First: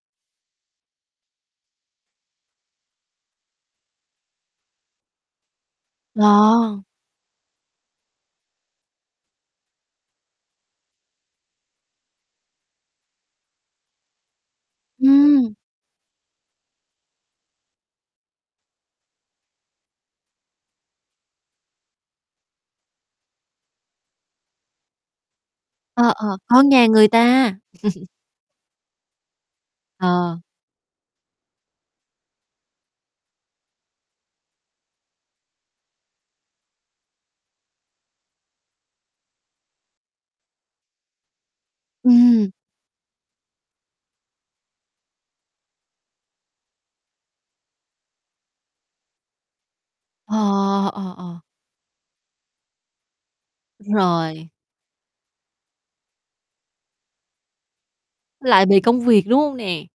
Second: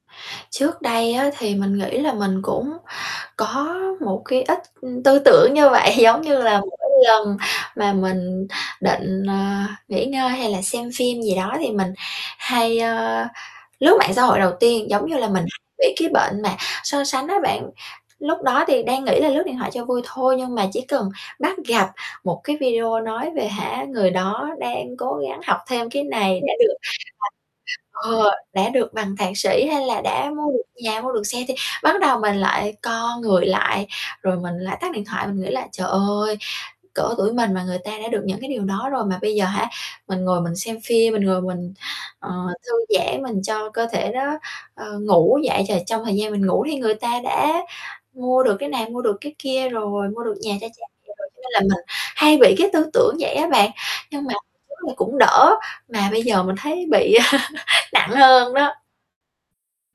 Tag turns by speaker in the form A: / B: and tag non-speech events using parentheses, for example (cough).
A: Trước đây á, thì mình nghĩ là mình cũng có một cái ít, ưm, tư tưởng như vậy, giống như là,
B: Lo.
A: mỗi lần mà mình định, ờ, nghỉ ngơi hay là xem phim gì đó, thì mình hay, ơ, lướt mạng xã hội đầu tiên, giống như là mình
B: Ừm.
A: bị cái bệnh mà so sánh á bạn. Lúc đó thì đang nghĩ là lướt điện thoại cho vui thôi, nhưng mà chỉ cần bắt gặp một cái video nói về, hả, người đó đang cố gắng học thêm cái
B: Ờ, ờ,
A: này, đã
B: con
A: được
B: nhà người ta.
A: (unintelligible)
B: (chuckles)
A: ờ, đã được bằng thạc sĩ, hay là đã
B: Ờ.
A: mua được nhà, mua được xe, thì bắt đầu mình lại co người lại. Rồi mình lại tắt điện thoại, mình nghĩ là: "Trời ơi, cỡ tuổi mình mà người ta đã được những cái điều đó rồi. Mà bây giờ, hả, mình ngồi mình xem phim, mình ngồi mình, ờ,
B: Ừm.
A: thư giãn, mình cho cơ thể nó, ờ, ngủ. Vậy ch trong thời gian mình ngủ thì người ta đã mua được cái này, mua được cái kia rồi, mua được nhà cho cha
B: Ờ, ờ,
A: mẹ rồi." Cho
B: ờ.
A: nên là mình hay bị cái tư tưởng vậy á bạn, nhưng mà
B: Rồi.
A: (unintelligible) cũng đỡ, mà bây giờ mình thấy bị (laughs) nặng hơn
B: Lại bị
A: đó.
B: công việc, đúng hông nè?